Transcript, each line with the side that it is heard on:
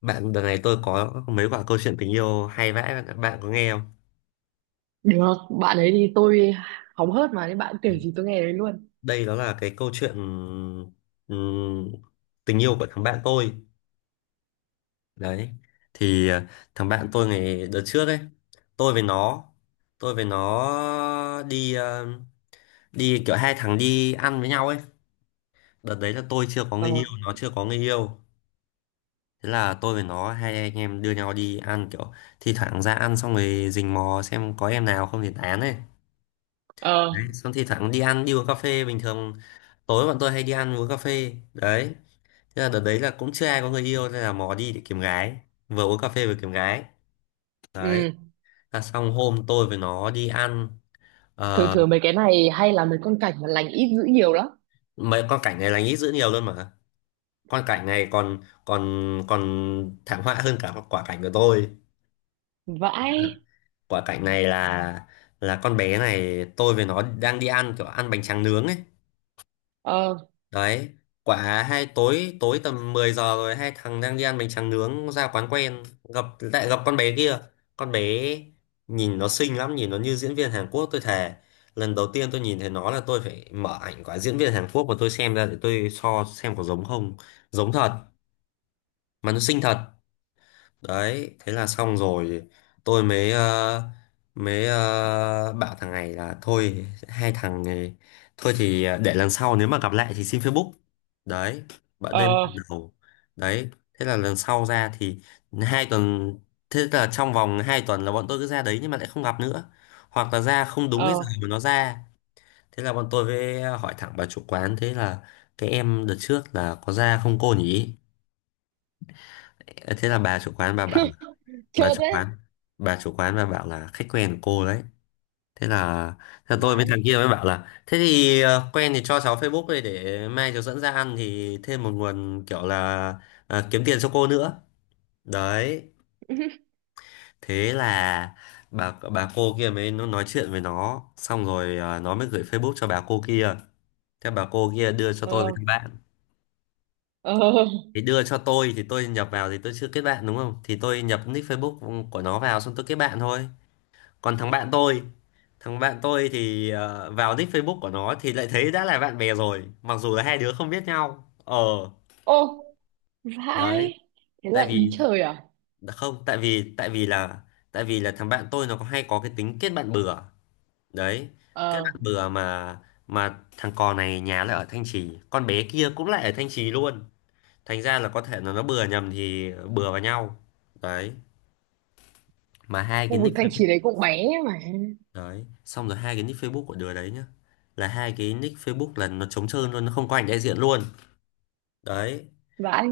left: Bạn đợt này tôi có mấy quả câu chuyện tình yêu hay vãi bạn, bạn có nghe không?
right: Được, bạn ấy thì tôi hóng hớt mà nên bạn kể gì tôi nghe đấy luôn.
left: Đây đó là cái câu chuyện ừm, tình yêu của thằng bạn tôi. Đấy. Thì thằng bạn tôi ngày đợt trước ấy, tôi với nó tôi với nó đi đi kiểu hai thằng đi ăn với nhau ấy. Đợt đấy là tôi chưa có
right: Ờ,
left: người yêu, nó chưa có người yêu. Thế là tôi với nó hai anh em đưa nhau đi ăn, kiểu thi thoảng ra ăn xong rồi rình mò xem có em nào không thì tán ấy.
right: ờ,
left: Đấy, xong thì thẳng đi ăn đi uống cà phê bình thường, tối bọn tôi hay đi ăn uống cà phê đấy. Thế là đợt đấy là cũng chưa ai có người yêu nên là mò đi để kiếm gái, vừa uống cà phê vừa kiếm gái đấy.
right: ừ.
left: Là xong hôm tôi với nó đi ăn.
right: Thường
left: Ờ,
right: thường mấy cái này hay là mấy con cảnh mà lành ít dữ nhiều lắm.
left: mấy con cảnh này là nghĩ dữ nhiều luôn mà. Con cảnh này còn còn còn thảm họa hơn cả quả cảnh của tôi.
right: Vãi,
left: Quả cảnh này là con bé này tôi với nó đang đi ăn kiểu ăn bánh tráng nướng ấy.
right: ờ,
left: Đấy, quả hai tối, tầm 10 giờ rồi, hai thằng đang đi ăn bánh tráng nướng ra quán quen, gặp lại gặp con bé kia. Con bé nhìn nó xinh lắm, nhìn nó như diễn viên Hàn Quốc tôi thề. Lần đầu tiên tôi nhìn thấy nó là tôi phải mở ảnh quả diễn viên Hàn Quốc mà tôi xem ra để tôi so xem có giống không. Giống thật mà, nó xinh thật đấy. Thế là xong rồi tôi mới bảo thằng này là thôi, hai thằng này thôi thì để lần sau nếu mà gặp lại thì xin Facebook. Đấy, bạn đây mới
right: ờ,
left: lần đầu. Đấy, thế là lần sau ra thì hai tuần thế là trong vòng 2 tuần là bọn tôi cứ ra đấy nhưng mà lại không gặp nữa, hoặc là ra không đúng cái giờ
right: ờ,
left: mà nó ra. Thế là bọn tôi với hỏi thẳng bà chủ quán. Thế là cái em đợt trước là có ra không cô nhỉ. Ờ, thế là bà chủ quán bà bảo là, bà
right: chơ
left: chủ
right: thế.
left: quán bà chủ quán bà bảo là khách quen của cô đấy. Thế là tôi với
right: Vãi,
left: thằng kia mới bảo là thế thì quen thì cho cháu Facebook đây để mai cháu dẫn ra ăn thì thêm một nguồn kiểu là kiếm tiền cho cô nữa. Đấy, thế là bà cô kia mới nó nói chuyện với nó, xong rồi nó mới gửi Facebook cho bà cô kia. Thế bà cô kia đưa cho tôi với
right: ờ,
left: thằng bạn.
right: ờ,
left: Thì đưa cho tôi thì tôi nhập vào, thì tôi chưa kết bạn đúng không, thì tôi nhập nick Facebook của nó vào xong tôi kết bạn thôi. Còn thằng bạn tôi, thì vào nick Facebook của nó thì lại thấy đã là bạn bè rồi, mặc dù là hai đứa không biết nhau. Ờ,
right: ô,
left: đấy,
right: vãi. Thế
left: tại
right: là ý
left: vì
right: trời à?
left: không, tại vì là thằng bạn tôi nó có hay có cái tính kết bạn bừa. Đấy, kết
right: Ờ,
left: bạn bừa mà, thằng cò này nhà lại ở Thanh Trì, con bé kia cũng lại ở Thanh Trì luôn. Thành ra là có thể là nó bừa nhầm thì bừa vào nhau. Đấy, mà hai cái
right: khu vực
left: nick
right: Thanh Trì đấy cũng bé mà.
left: đấy, xong rồi hai cái nick Facebook của đứa đấy nhá. Là hai cái nick Facebook là nó trống trơn luôn, nó không có ảnh đại diện luôn. Đấy,
right: Vãi,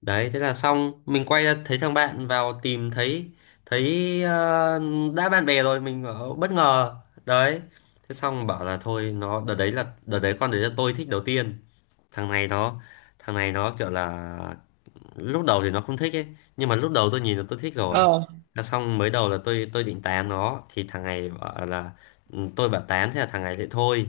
left: đấy thế là xong, mình quay ra thấy thằng bạn vào tìm thấy, thấy ờ, đã bạn bè rồi, mình bảo, bất ngờ. Đấy. Thế xong bảo là thôi, nó đợt đấy là đợt đấy con đấy là tôi thích đầu tiên. Thằng này nó, kiểu là lúc đầu thì nó không thích ấy, nhưng mà lúc đầu tôi nhìn là tôi thích rồi.
right: ờ,
left: Là xong mới đầu là tôi định tán nó thì thằng này bảo là ừ, tôi bảo tán, thế là thằng này lại thôi.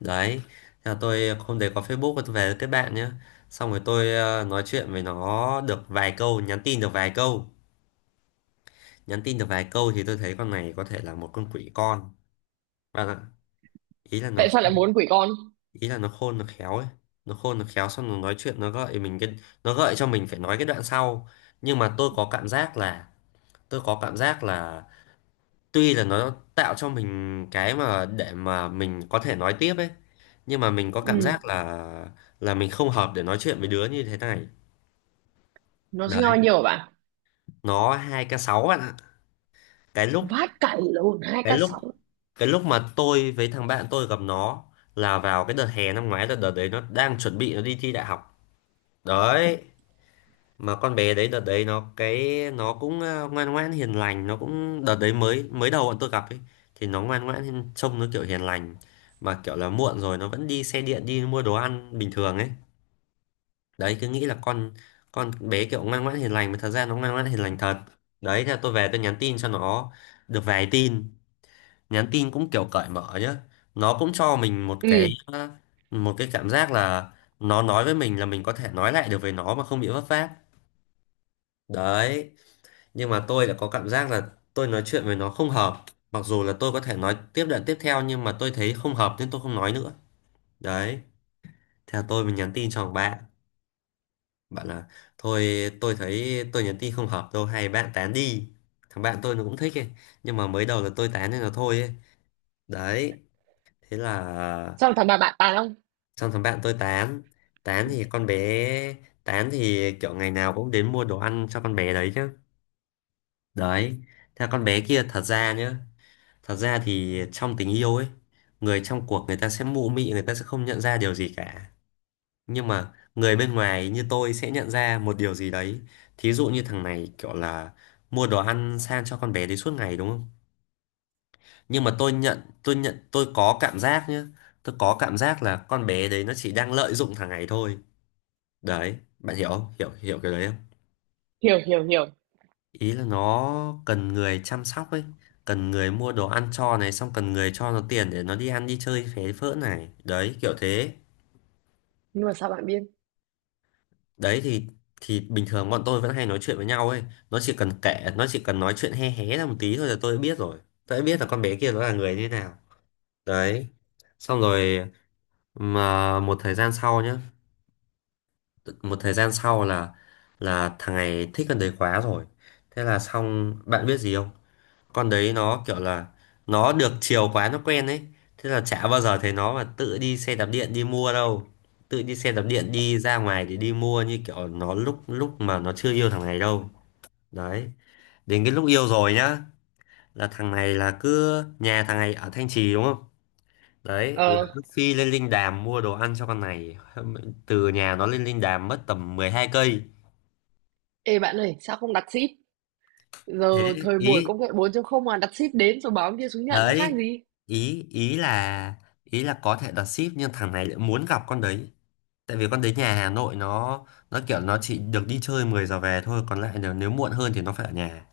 left: Đấy, thế là tôi hôm đấy có Facebook và tôi về với kết bạn nhá. Xong rồi tôi nói chuyện với nó được vài câu, nhắn tin được vài câu, thì tôi thấy con này có thể là một con quỷ con. Và ý là nó
right: tại sao lại
left: khôn-
right: muốn quỷ con?
left: ý là nó khôn nó khéo ấy. Nó khôn nó khéo xong nó nói chuyện, nó gợi mình cái, nó gợi cho mình phải nói cái đoạn sau. Nhưng mà tôi có cảm giác là, tôi có cảm giác là tuy là nó tạo cho mình cái mà để mà mình có thể nói tiếp ấy, nhưng mà mình có cảm
right: Ừ,
left: giác là mình không hợp để nói chuyện với đứa như thế này.
right: nó sinh
left: Đấy,
right: bao nhiều hả bạn?
left: nó 2k6 bạn ạ. cái lúc
right: Vát cày lộn hai k
left: cái lúc
right: sáu.
left: cái lúc mà tôi với thằng bạn tôi gặp nó là vào cái đợt hè năm ngoái, là đợt đấy nó đang chuẩn bị nó đi thi đại học. Đấy, mà con bé đấy đợt đấy nó cái nó cũng ngoan ngoãn hiền lành. Nó cũng đợt đấy mới mới đầu bọn tôi gặp ấy thì nó trông nó kiểu hiền lành, mà kiểu là muộn rồi nó vẫn đi xe điện đi mua đồ ăn bình thường ấy. Đấy, cứ nghĩ là con bé kiểu ngoan ngoãn hiền lành, mà thật ra nó ngoan ngoãn hiền lành thật. Đấy, thế là tôi về tôi nhắn tin cho nó được vài tin, nhắn tin cũng kiểu cởi mở nhá. Nó cũng cho mình một
right: Ừ,
left: cái một cái cảm giác là nó nói với mình là mình có thể nói lại được với nó mà không bị vấp váp. Đấy, nhưng mà tôi đã có cảm giác là tôi nói chuyện với nó không hợp. Mặc dù là tôi có thể nói tiếp đoạn tiếp theo nhưng mà tôi thấy không hợp nên tôi không nói nữa. Đấy, theo tôi mình nhắn tin cho thằng bạn, bạn là thôi tôi thấy tôi nhắn tin không hợp đâu, hay bạn tán đi. Thằng bạn tôi nó cũng thích ấy, nhưng mà mới đầu là tôi tán nên là thôi ấy. Đấy, thế là
right: sao thằng bà bạn tàn không?
left: xong thằng bạn tôi tán. Tán thì con bé tán thì kiểu ngày nào cũng đến mua đồ ăn cho con bé đấy chứ. Đấy, theo con bé kia thật ra nhá. Thật ra thì trong tình yêu ấy, người trong cuộc người ta sẽ mụ mị, người ta sẽ không nhận ra điều gì cả. Nhưng mà người bên ngoài như tôi sẽ nhận ra một điều gì đấy. Thí dụ như thằng này kiểu là mua đồ ăn sang cho con bé đấy suốt ngày đúng không? Nhưng mà tôi có cảm giác nhá. Tôi có cảm giác là con bé đấy nó chỉ đang lợi dụng thằng này thôi. Đấy, bạn hiểu không? Hiểu hiểu cái đấy.
right: Hiểu, hiểu, hiểu.
left: Ý là nó cần người chăm sóc ấy, cần người mua đồ ăn cho này, xong cần người cho nó tiền để nó đi ăn đi chơi phế phỡ này, đấy kiểu thế.
right: Nhưng mà sao bạn biết?
left: Đấy thì, bình thường bọn tôi vẫn hay nói chuyện với nhau ấy. Nó chỉ cần nói chuyện hé hé ra một tí thôi là tôi đã biết rồi. Tôi đã biết là con bé kia nó là người như thế nào. Đấy, xong rồi, mà một thời gian sau nhá, một thời gian sau là thằng này thích con đấy quá rồi. Thế là xong bạn biết gì không, con đấy nó kiểu là nó được chiều quá nó quen ấy. Thế là chả bao giờ thấy nó mà tự đi xe đạp điện đi mua đâu, tự đi xe đạp điện đi ra ngoài để đi mua như kiểu nó lúc lúc mà nó chưa yêu thằng này đâu. Đấy, đến cái lúc yêu rồi nhá, là thằng này là cứ, nhà thằng này ở Thanh Trì đúng không, đấy là
right: Ờ,
left: cứ phi lên Linh Đàm mua đồ ăn cho con này. Từ nhà nó lên Linh Đàm mất tầm 12 cây.
right: ê bạn ơi, sao không đặt ship giờ?
left: Thế
right: Thời buổi
left: ý
right: công nghệ 4 không mà, đặt ship đến rồi báo ông kia xuống nhận nó khác
left: đấy
right: gì.
left: ý ý là ý là có thể đặt ship nhưng thằng này lại muốn gặp con đấy. Tại vì con đến nhà Hà Nội nó kiểu nó chỉ được đi chơi 10 giờ về thôi, còn lại nếu, muộn hơn thì nó phải ở nhà.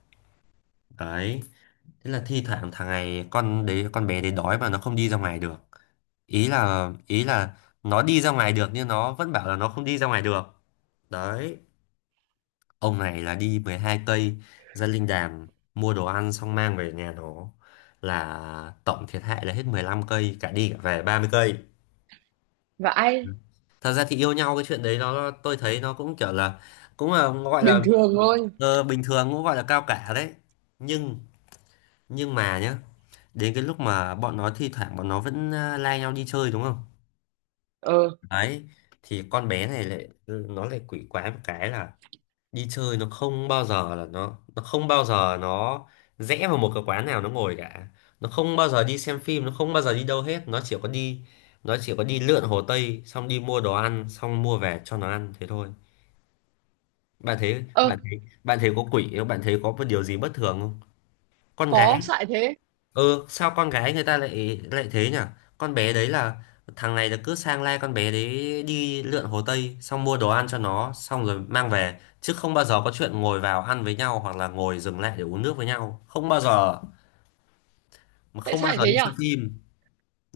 left: Đấy, thế là thi thoảng thằng này, con bé đấy đói mà nó không đi ra ngoài được. Ý là nó đi ra ngoài được nhưng nó vẫn bảo là nó không đi ra ngoài được. Đấy, ông này là đi 12 cây ra Linh Đàm mua đồ ăn xong mang về nhà nó, là tổng thiệt hại là hết 15 cây, cả đi cả về 30 cây.
right: Và ai,
left: Thật ra thì yêu nhau cái chuyện đấy nó, tôi thấy nó cũng kiểu là cũng là gọi là,
right: bình thường thôi.
left: bình thường, cũng gọi là cao cả đấy. Nhưng nhưng mà nhá, đến cái lúc mà bọn nó thi thoảng bọn nó vẫn lai nhau đi chơi đúng không.
right: Ờ,
left: Đấy, thì con bé này lại nó lại quỷ quái một cái là đi chơi nó không bao giờ là nó không bao giờ nó rẽ vào một cái quán nào nó ngồi cả. Nó không bao giờ đi xem phim, nó không bao giờ đi đâu hết, nó chỉ có đi, nó chỉ có đi lượn Hồ Tây xong đi mua đồ ăn xong mua về cho nó ăn thế thôi. bạn thấy
right: ơ,
left: bạn thấy bạn thấy có quỷ không, bạn thấy có một điều gì bất thường không? Con gái,
right: có, sao lại thế?
left: ừ, sao con gái người ta lại lại thế nhỉ. Con bé đấy là, thằng này là cứ sang lai con bé đấy đi lượn Hồ Tây xong mua đồ ăn cho nó xong rồi mang về, chứ không bao giờ có chuyện ngồi vào ăn với nhau hoặc là ngồi dừng lại để uống nước với nhau, không bao giờ. Mà
right: Tại
left: không
right: sao
left: bao
right: lại
left: giờ đi
right: thế nhở?
left: xem phim.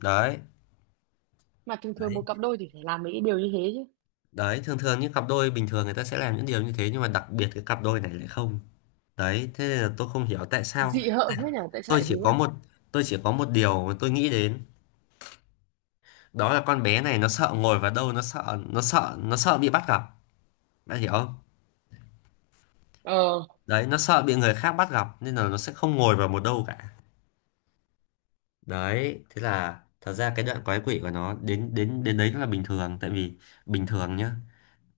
left: đấy
right: Mà thường thường
left: đấy
right: một cặp đôi thì phải làm mấy cái điều như thế chứ.
left: đấy, thường thường những cặp đôi bình thường người ta sẽ làm những điều như thế, nhưng mà đặc biệt cái cặp đôi này lại không. Đấy, thế nên là tôi không hiểu tại sao.
right: Dị hợm thế nhở, tại sao
left: tôi
right: lại thế
left: chỉ
right: nhở?
left: có một tôi chỉ có một điều mà tôi nghĩ đến, đó là con bé này nó sợ ngồi vào đâu, nó sợ bị bắt gặp. Bạn hiểu không?
right: Ờ,
left: Đấy, nó sợ bị người khác bắt gặp nên là nó sẽ không ngồi vào một đâu cả. Đấy, thế là thật ra cái đoạn quái quỷ của nó đến đến đến đấy là bình thường, tại vì bình thường nhá.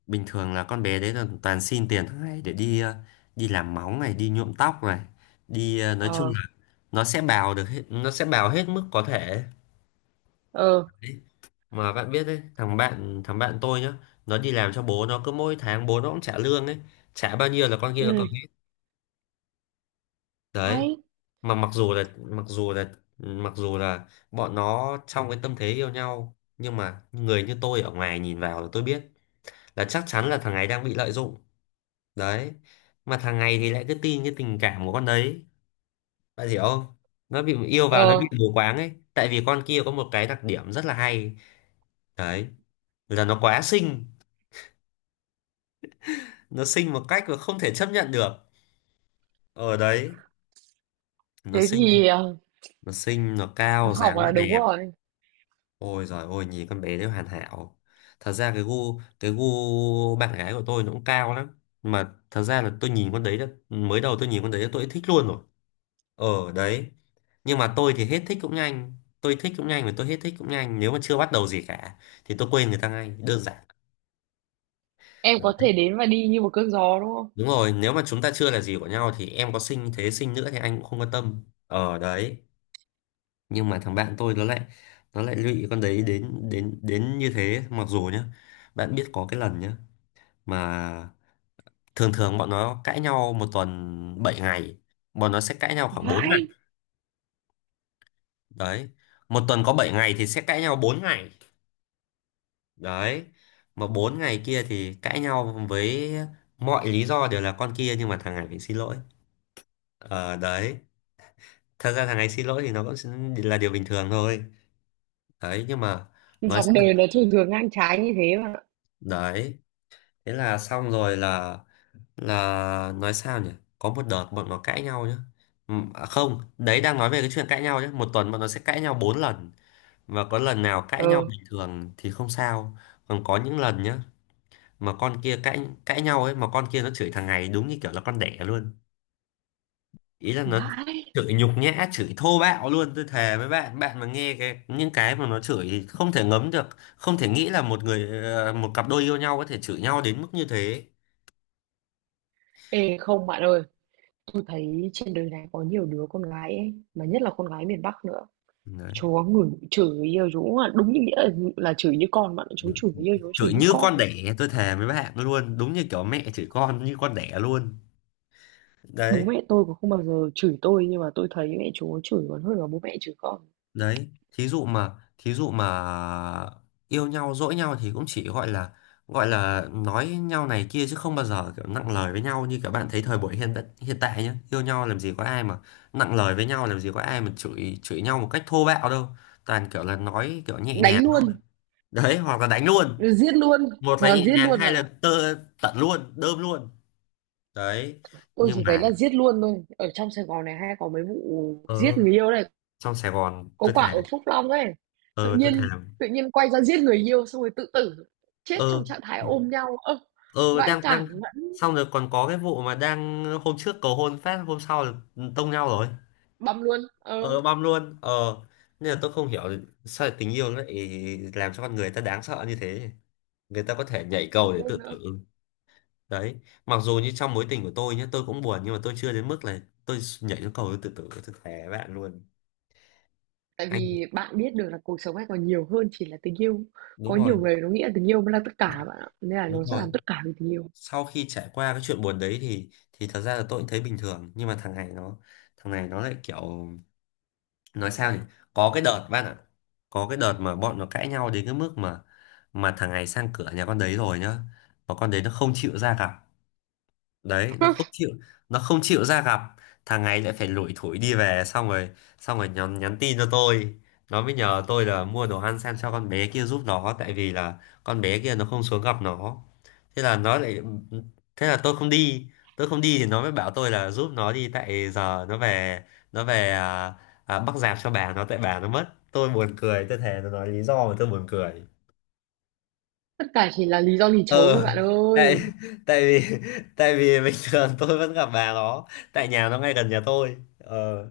left: Bình thường là con bé đấy là toàn xin tiền hàng ngày để đi đi làm móng này, đi nhuộm tóc này, đi nói chung
right: ờ,
left: là nó sẽ bào được hết, nó sẽ bào hết mức có thể.
right: ờ,
left: Mà bạn biết đấy, thằng bạn tôi nhá, nó đi làm cho bố nó, cứ mỗi tháng bố nó cũng trả lương ấy, trả bao nhiêu là con kia nó cầm
right: ừ,
left: hết. Đấy,
right: hay,
left: mà mặc dù là mặc dù là mặc dù là bọn nó trong cái tâm thế yêu nhau, nhưng mà người như tôi ở ngoài nhìn vào là tôi biết là chắc chắn là thằng này đang bị lợi dụng. Đấy, mà thằng này thì lại cứ tin cái tình cảm của con đấy. Bạn hiểu không? Nó bị yêu vào, nó
right: ờ,
left: bị mù quáng ấy, tại vì con kia có một cái đặc điểm rất là hay, đấy là nó quá xinh. Nó xinh một cách mà không thể chấp nhận được. Ở đấy, nó
right: thế
left: xinh
right: thì
left: nó xinh nó cao,
right: học
left: dáng nó
right: là đúng
left: đẹp.
right: rồi.
left: Ôi giời ôi, nhìn con bé đấy hoàn hảo. Thật ra cái gu bạn gái của tôi nó cũng cao lắm, mà thật ra là tôi nhìn con đấy đã, mới đầu tôi nhìn con đấy đã tôi đã thích luôn rồi. Ở đấy, nhưng mà tôi thì hết thích cũng nhanh. Tôi thích cũng nhanh và tôi hết thích cũng nhanh, nếu mà chưa bắt đầu gì cả thì tôi quên người ta ngay, đơn giản.
right: Em có
left: Đấy.
right: thể đến và đi như một cơn gió, đúng không?
left: Đúng rồi, nếu mà chúng ta chưa là gì của nhau thì em có xinh thế xinh nữa thì anh cũng không quan tâm. Ở đấy, nhưng mà thằng bạn tôi nó lại, nó lại lụy con đấy đến đến đến như thế. Mặc dù nhá, bạn biết có cái lần nhá, mà thường thường bọn nó cãi nhau một tuần 7 ngày, bọn nó sẽ cãi nhau khoảng 4
right: Vãi.
left: ngày. Đấy, một tuần có 7 ngày thì sẽ cãi nhau 4 ngày. Đấy, mà 4 ngày kia thì cãi nhau với mọi lý do đều là con kia, nhưng mà thằng này phải xin lỗi. Ờ Đấy, thật ra thằng này xin lỗi thì nó cũng là điều bình thường thôi. Đấy, nhưng mà nói
right: Dòng
left: sao nhỉ?
right: đời nó thường thường ngang trái như thế mà.
left: Đấy, thế là xong rồi là nói sao nhỉ. Có một đợt bọn nó cãi nhau nhá. À không, đấy đang nói về cái chuyện cãi nhau nhá, một tuần bọn nó sẽ cãi nhau 4 lần, và có lần nào cãi nhau
right: Ừ,
left: bình thường thì không sao. Còn có những lần nhá, mà con kia cãi cãi nhau ấy, mà con kia nó chửi thằng này đúng như kiểu là con đẻ luôn. Ý là nó
right: vãi.
left: chửi nhục nhã, chửi thô bạo luôn. Tôi thề với bạn, bạn mà nghe cái những cái mà nó chửi thì không thể ngấm được. Không thể nghĩ là một người một cặp đôi yêu nhau có thể chửi nhau đến mức như thế.
right: Ê, không bạn ơi, tôi thấy trên đời này có nhiều đứa con gái ấy, mà nhất là con gái miền Bắc nữa.
left: Đấy,
right: Chúa ngửi chửi yêu chú mà đúng như nghĩa là chửi như con bạn, ạ. Chú chửi yêu, chú chửi
left: chửi
right: như
left: như
right: con
left: con
right: ấy.
left: đẻ, tôi thề với bạn luôn, đúng như kiểu mẹ chửi con như con đẻ luôn.
right: Bố
left: đấy
right: mẹ tôi cũng không bao giờ chửi tôi nhưng mà tôi thấy mẹ chú chửi còn hơn là bố mẹ chửi con.
left: đấy Thí dụ mà thí dụ mà yêu nhau dỗi nhau thì cũng chỉ gọi là, gọi là nói nhau này kia, chứ không bao giờ kiểu nặng lời với nhau như các bạn thấy thời buổi hiện hiện tại nhá. Yêu nhau làm gì có ai mà nặng lời với nhau, làm gì có ai mà chửi chửi nhau một cách thô bạo đâu. Toàn kiểu là nói kiểu nhẹ
right: Đánh
left: nhàng.
right: luôn,
left: Đấy, hoặc là đánh luôn.
right: giết luôn,
left: Một
right: hoặc
left: là
right: là
left: nhẹ
right: giết
left: nhàng,
right: luôn
left: hai
right: bạn
left: là
right: ạ.
left: tơ tận luôn, đơm luôn. Đấy,
right: Tôi
left: nhưng
right: chỉ thấy
left: mà,
right: là giết luôn thôi. Ở trong Sài Gòn này hay có mấy vụ giết
left: ờ,
right: người yêu này.
left: trong Sài Gòn
right: Có
left: tôi
right: quả
left: thề.
right: ở Phúc Long ấy, tự
left: Ờ, tôi thề.
right: nhiên tự nhiên quay ra giết người yêu xong rồi tự tử, chết
left: ờ
right: trong trạng thái ôm nhau. Ơ,
left: ờ
right: vãi
left: đang đang
right: đản vẫn
left: xong rồi còn có cái vụ mà đang hôm trước cầu hôn phát, hôm sau là tông nhau rồi.
right: băm luôn.
left: Ờ,
right: Ờ,
left: băm luôn. Ờ, nên là tôi không hiểu sao lại tình yêu nó lại làm cho con người ta đáng sợ như thế. Người ta có thể nhảy cầu
right: không
left: để
right: biết
left: tự
right: nữa.
left: tử. Đấy, mặc dù như trong mối tình của tôi nhé, tôi cũng buồn, nhưng mà tôi chưa đến mức là tôi nhảy xuống cầu tôi tự tử, tôi thề với bạn luôn.
right: Tại
left: Anh,
right: vì bạn biết được là cuộc sống này còn nhiều hơn chỉ là tình yêu. Có
left: đúng rồi
right: nhiều người nó nghĩ là tình yêu mới là tất cả bạn ạ, nên là
left: đúng
right: nó sẽ
left: rồi,
right: làm tất cả vì tình yêu.
left: sau khi trải qua cái chuyện buồn đấy thì thật ra là tôi cũng thấy bình thường, nhưng mà thằng này nó, thằng này nó lại kiểu, nói sao nhỉ. Có cái đợt bạn ạ, có cái đợt mà bọn nó cãi nhau đến cái mức mà thằng này sang cửa nhà con đấy rồi nhá, mà con đấy nó không chịu ra gặp. Đấy, nó không chịu, nó không chịu ra gặp. Thằng này lại phải lủi thủi đi về, xong rồi, xong rồi nhắn tin cho tôi. Nó mới nhờ tôi là mua đồ ăn sang cho con bé kia giúp nó, tại vì là con bé kia nó không xuống gặp nó. Thế là nó lại, thế là tôi không đi. Tôi không đi thì nó mới bảo tôi là giúp nó đi, tại giờ nó về, nó về à, bắc rạp cho bà nó, tại bà nó mất. Tôi buồn cười, tôi thề, nó nói lý do mà tôi buồn cười.
right: Tất cả chỉ là lý do lì chấu thôi
left: ờ
right: bạn
left: Tại,
right: ơi.
left: tại vì tại vì bình thường tôi vẫn gặp bà nó, tại nhà nó ngay gần nhà tôi. Ờ,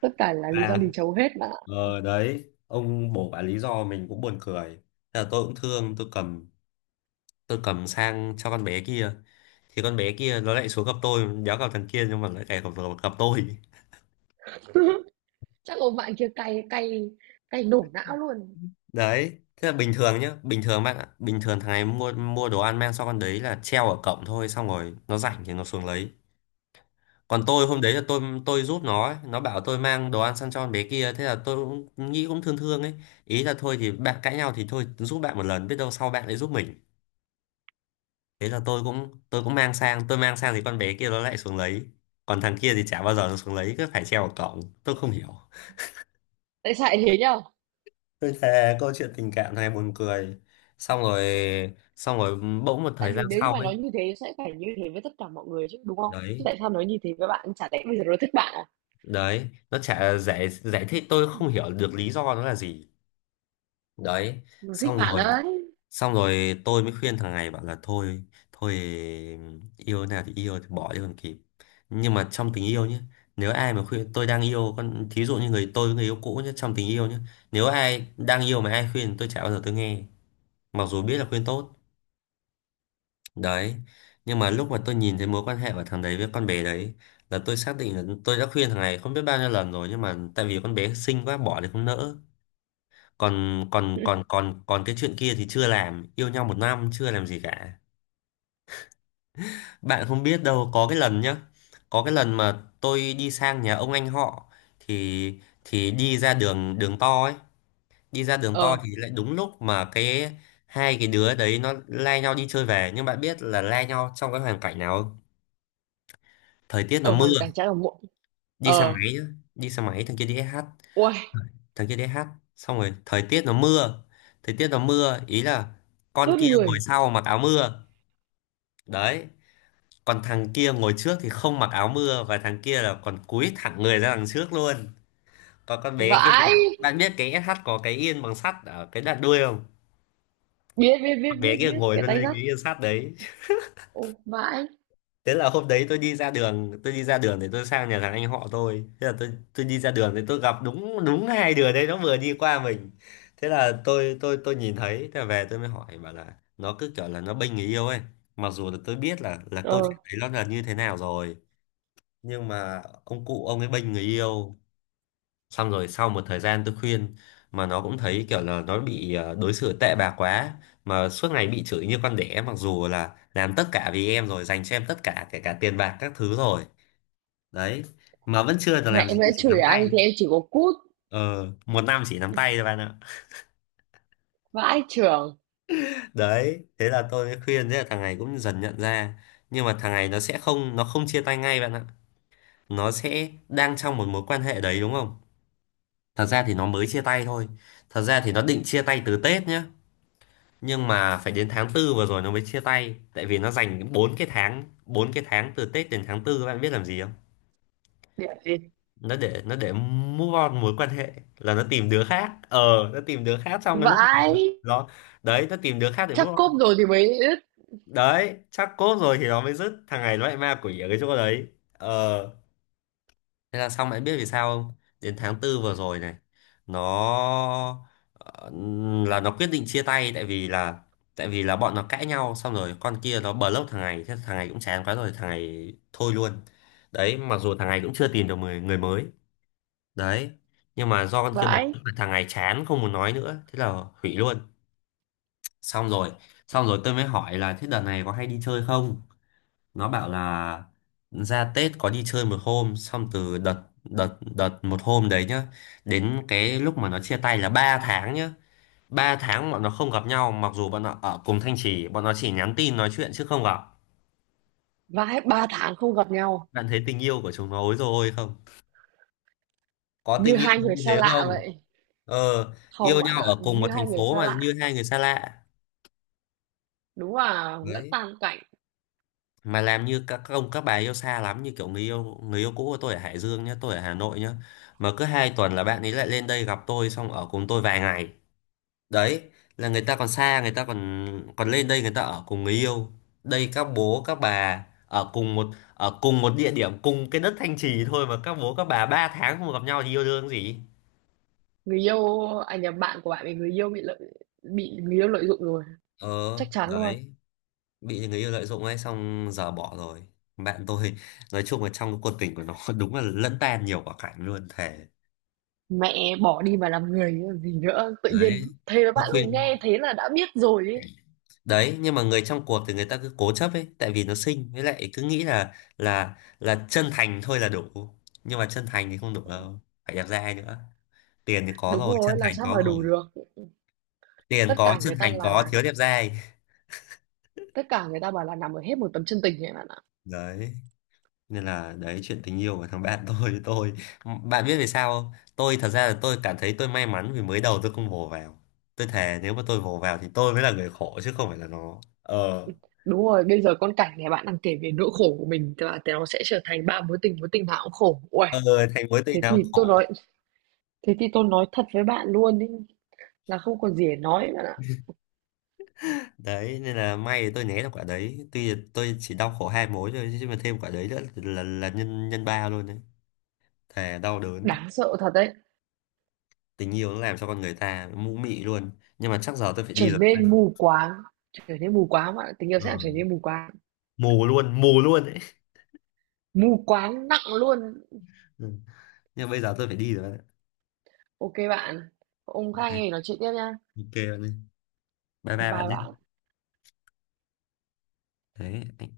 right: Tất cả là lý do
left: bà,
right: lì chấu hết bạn ạ.
left: ờ đấy, ông bổ bà lý do mình cũng buồn cười. Thế là tôi cũng thương, tôi cầm, tôi cầm sang cho con bé kia, thì con bé kia nó lại xuống gặp tôi, đéo gặp thằng kia, nhưng mà lại cày gặp, gặp tôi.
right: Chắc là bạn kia cay cay cay nổ não luôn.
left: Đấy, thế là bình thường nhá, bình thường bạn ạ, bình thường thằng này mua mua đồ ăn mang cho con đấy là treo ở cổng thôi, xong rồi nó rảnh thì nó xuống lấy. Còn tôi hôm đấy là tôi giúp nó ấy. Nó bảo tôi mang đồ ăn sang cho con bé kia. Thế là tôi cũng nghĩ, cũng thương thương ấy, ý là thôi thì bạn cãi nhau thì thôi, giúp bạn một lần biết đâu sau bạn lại giúp mình. Thế là tôi cũng mang sang thì con bé kia nó lại xuống lấy, còn thằng kia thì chả bao giờ nó xuống lấy, cứ phải treo vào cổng, tôi không hiểu.
right: Tại sao lại thế nhở?
left: Tôi thề câu chuyện tình cảm này buồn cười. Xong rồi xong rồi bỗng một
right: Tại
left: thời gian
right: vì nếu như
left: sau
right: mà
left: ấy.
right: nói như thế sẽ phải như thế với tất cả mọi người chứ, đúng không? Chứ
left: đấy
right: tại sao nói như thế với bạn? Chả lẽ bây giờ nó thích bạn à?
left: đấy nó chả giải giải thích, tôi không hiểu được lý do nó là gì. Đấy.
right: Nó thích
left: xong
right: bạn
left: rồi
right: đấy.
left: xong rồi tôi mới khuyên thằng này bảo là thôi, thôi, yêu thế nào thì yêu thì bỏ đi còn kịp. Nhưng mà trong tình yêu nhé, nếu ai mà khuyên tôi đang yêu con, thí dụ như người tôi với người yêu cũ nhé, trong tình yêu nhé, nếu ai đang yêu mà ai khuyên tôi chả bao giờ tôi nghe, mặc dù biết là khuyên tốt. Đấy. Nhưng mà lúc mà tôi nhìn thấy mối quan hệ của thằng đấy với con bé đấy là tôi xác định là tôi đã khuyên thằng này không biết bao nhiêu lần rồi, nhưng mà tại vì con bé xinh quá, bỏ thì không nỡ. còn còn còn còn còn cái chuyện kia thì chưa làm, yêu nhau một năm chưa làm gì cả. Bạn không biết đâu, có cái lần nhá, có cái lần mà tôi đi sang nhà ông anh họ, thì đi ra đường đường to ấy. Đi ra đường to
right: Ờ,
left: thì lại đúng lúc mà cái hai cái đứa đấy nó lai nhau đi chơi về. Nhưng bạn biết là lai nhau trong cái hoàn cảnh nào không? Thời tiết nó
right: ở
left: mưa.
right: hoàn cảnh trái ở muộn.
left: Đi xe
right: Ờ,
left: máy nhá. Đi xe máy thằng kia đi SH
right: ui,
left: thằng kia đi SH Xong rồi thời tiết nó mưa, ý là con
right: ướt
left: kia ngồi
right: người.
left: sau mặc áo mưa. Đấy. Còn thằng kia ngồi trước thì không mặc áo mưa, và thằng kia là còn cúi thẳng người ra đằng trước luôn. Còn con bé kia,
right: Vãi.
left: bạn biết cái SH có cái yên bằng sắt ở cái đoạn đuôi không?
right: Biết, biết, biết,
left: Con bé
right: biết,
left: kia
right: biết.
left: ngồi
right: Cái
left: luôn
right: tay
left: lên
right: dắt.
left: cái yên sắt đấy.
right: Ô, vãi.
left: Thế là hôm đấy tôi đi ra đường để tôi sang nhà thằng anh họ tôi. Thế là tôi đi ra đường thì tôi gặp đúng đúng hai đứa đấy nó vừa đi qua mình. Thế là tôi nhìn thấy, thế là về tôi mới hỏi, bảo là nó cứ kiểu là nó bênh người yêu ấy, mặc dù là tôi biết là câu
right: Ờ,
left: chuyện đấy nó là như thế nào rồi. Nhưng mà ông cụ ông ấy bênh người yêu. Xong rồi sau một thời gian tôi khuyên mà nó cũng thấy kiểu là nó bị đối xử tệ bạc quá, mà suốt ngày bị chửi như con đẻ, mặc dù là làm tất cả vì em rồi, dành cho em tất cả, kể cả tiền bạc các thứ rồi. Đấy. Mà vẫn chưa được
right: mẹ
left: làm gì,
right: mẹ
left: chỉ
right: chửi
left: nắm tay.
right: anh thì em chỉ có cút.
left: Ờ, một năm chỉ nắm tay thôi bạn ạ.
right: Vãi trưởng.
left: Đấy, thế là tôi mới khuyên, thế là thằng này cũng dần nhận ra. Nhưng mà thằng này nó sẽ không, nó không chia tay ngay bạn ạ. Nó sẽ đang trong một mối quan hệ đấy đúng không. Thật ra thì nó mới chia tay thôi. Thật ra thì nó định chia tay từ Tết nhá. Nhưng mà phải đến tháng tư vừa rồi nó mới chia tay. Tại vì nó dành 4 cái tháng từ Tết đến tháng tư các bạn biết làm gì không?
right: Điểm gì?
left: Nó để, nó để move on mối quan hệ, là nó tìm đứa khác. Ờ, nó tìm đứa khác trong cái lúc
right: Vãi.
left: nó, đấy, nó tìm đứa khác để
right: Chắc
left: move
right: cốp
left: on.
right: rồi thì mới ướt.
left: Đấy, chắc cốt rồi thì nó mới dứt. Thằng này nó lại ma quỷ ở cái chỗ đấy. Ờ. Thế là xong, em biết vì sao không? Đến tháng tư vừa rồi này nó, ờ, là nó quyết định chia tay, tại vì là, tại vì là bọn nó cãi nhau xong rồi con kia nó block thằng này, thế thằng này cũng chán quá rồi, thằng này thôi luôn. Đấy, mặc dù thằng này cũng chưa tìm được người người mới. Đấy. Nhưng mà do con kia block
right: Vãi.
left: mà thằng này chán không muốn nói nữa, thế là hủy luôn. Xong rồi, xong rồi tôi mới hỏi là thế đợt này có hay đi chơi không? Nó bảo là ra Tết có đi chơi một hôm, xong từ đợt đợt đợt một hôm đấy nhá, đến cái lúc mà nó chia tay là 3 tháng nhá. Ba tháng bọn nó không gặp nhau mặc dù bọn nó ở cùng Thanh Trì, bọn nó chỉ nhắn tin nói chuyện chứ không gặp.
right: Vãi, 3 tháng không gặp nhau.
left: Bạn thấy tình yêu của chúng nó ối rồi, ôi không, có
right: Như
left: tình yêu
right: hai người
left: như
right: xa
left: thế
right: lạ
left: không?
right: vậy.
left: Ờ,
right: Không
left: yêu
right: bạn
left: nhau
right: ạ,
left: ở cùng một
right: như
left: thành
right: hai người
left: phố
right: xa
left: mà
right: lạ.
left: như hai người xa lạ.
right: Đúng là lẫn
left: Đấy,
right: tan cảnh,
left: mà làm như các ông các bà yêu xa lắm, như kiểu người yêu, người yêu cũ của tôi ở Hải Dương nhá, tôi ở Hà Nội nhá, mà cứ hai tuần là bạn ấy lại lên đây gặp tôi xong ở cùng tôi vài ngày. Đấy, là người ta còn xa, người ta còn, còn lên đây người ta ở cùng người yêu. Đây các bố các bà ở cùng một, ở cùng một địa điểm, cùng cái đất Thanh Trì thôi mà các bố các bà ba tháng không gặp nhau thì yêu đương gì.
right: người yêu à nhầm, bạn của bạn bị người yêu lợi dụng rồi,
left: Ờ.
right: chắc chắn luôn.
left: Đấy, bị người yêu lợi dụng ấy, xong giờ bỏ rồi. Bạn tôi nói chung là trong cái cuộc tình của nó đúng là lẫn tan nhiều quả cảnh luôn, thề.
right: Mẹ bỏ đi mà làm người chứ còn gì nữa, tự
left: Đấy,
right: nhiên thế với
left: nó
right: bạn luôn,
left: khuyên.
right: nghe thế là đã biết rồi ấy.
left: Đấy, nhưng mà người trong cuộc thì người ta cứ cố chấp ấy, tại vì nó xinh, với lại cứ nghĩ là là chân thành thôi là đủ. Nhưng mà chân thành thì không đủ đâu, phải đẹp trai nữa. Tiền thì có
right: Đúng
left: rồi, chân
right: rồi, làm
left: thành
right: sao
left: có
right: mà
left: rồi.
right: đủ được.
left: Tiền
right: Tất
left: có,
right: cả
left: chân
right: người ta
left: thành có,
right: là
left: thiếu đẹp trai.
right: Tất cả người ta bảo là nằm ở hết một tấm chân tình ấy bạn ạ.
left: Đấy, nên là đấy chuyện tình yêu của thằng bạn tôi. Bạn biết vì sao không? Tôi thật ra là tôi cảm thấy tôi may mắn vì mới đầu tôi không vồ vào. Tôi thề nếu mà tôi vồ vào thì tôi mới là người khổ chứ không phải là nó. Ờ.
right: Đúng rồi, bây giờ con cảnh này bạn đang kể về nỗi khổ của mình là nó sẽ trở thành ba mối tình nào cũng khổ. Uầy,
left: Ờ, thành mối tình
right: thế
left: nào
right: thì
left: cũng
right: tôi
left: khổ.
right: nói thế thì tôi nói thật với bạn luôn ấy, là không còn gì để nói bạn ạ.
left: Đấy, nên là may tôi né được quả đấy, tuy là tôi chỉ đau khổ hai mối thôi chứ mà thêm quả đấy nữa là nhân nhân ba luôn đấy. Thề, đau đớn.
right: Đáng sợ thật đấy.
left: Tình yêu nó làm cho con người ta mũ mị luôn. Nhưng mà chắc giờ tôi phải đi
right: trở
left: rồi.
right: nên mù quáng trở nên mù quáng bạn ạ. Tình yêu sẽ làm trở
left: Ừ.
right: nên mù quáng,
left: Mù luôn, mù luôn đấy.
right: mù quáng nặng luôn.
left: Ừ. Nhưng mà bây giờ tôi phải đi rồi bạn ạ.
right: OK bạn, ông Khang ơi,
left: Ok.
right: nói chuyện tiếp nha.
left: Ok. Bạn ơi, bye bye bạn
right: Bye bạn.
left: nhé. Đấy.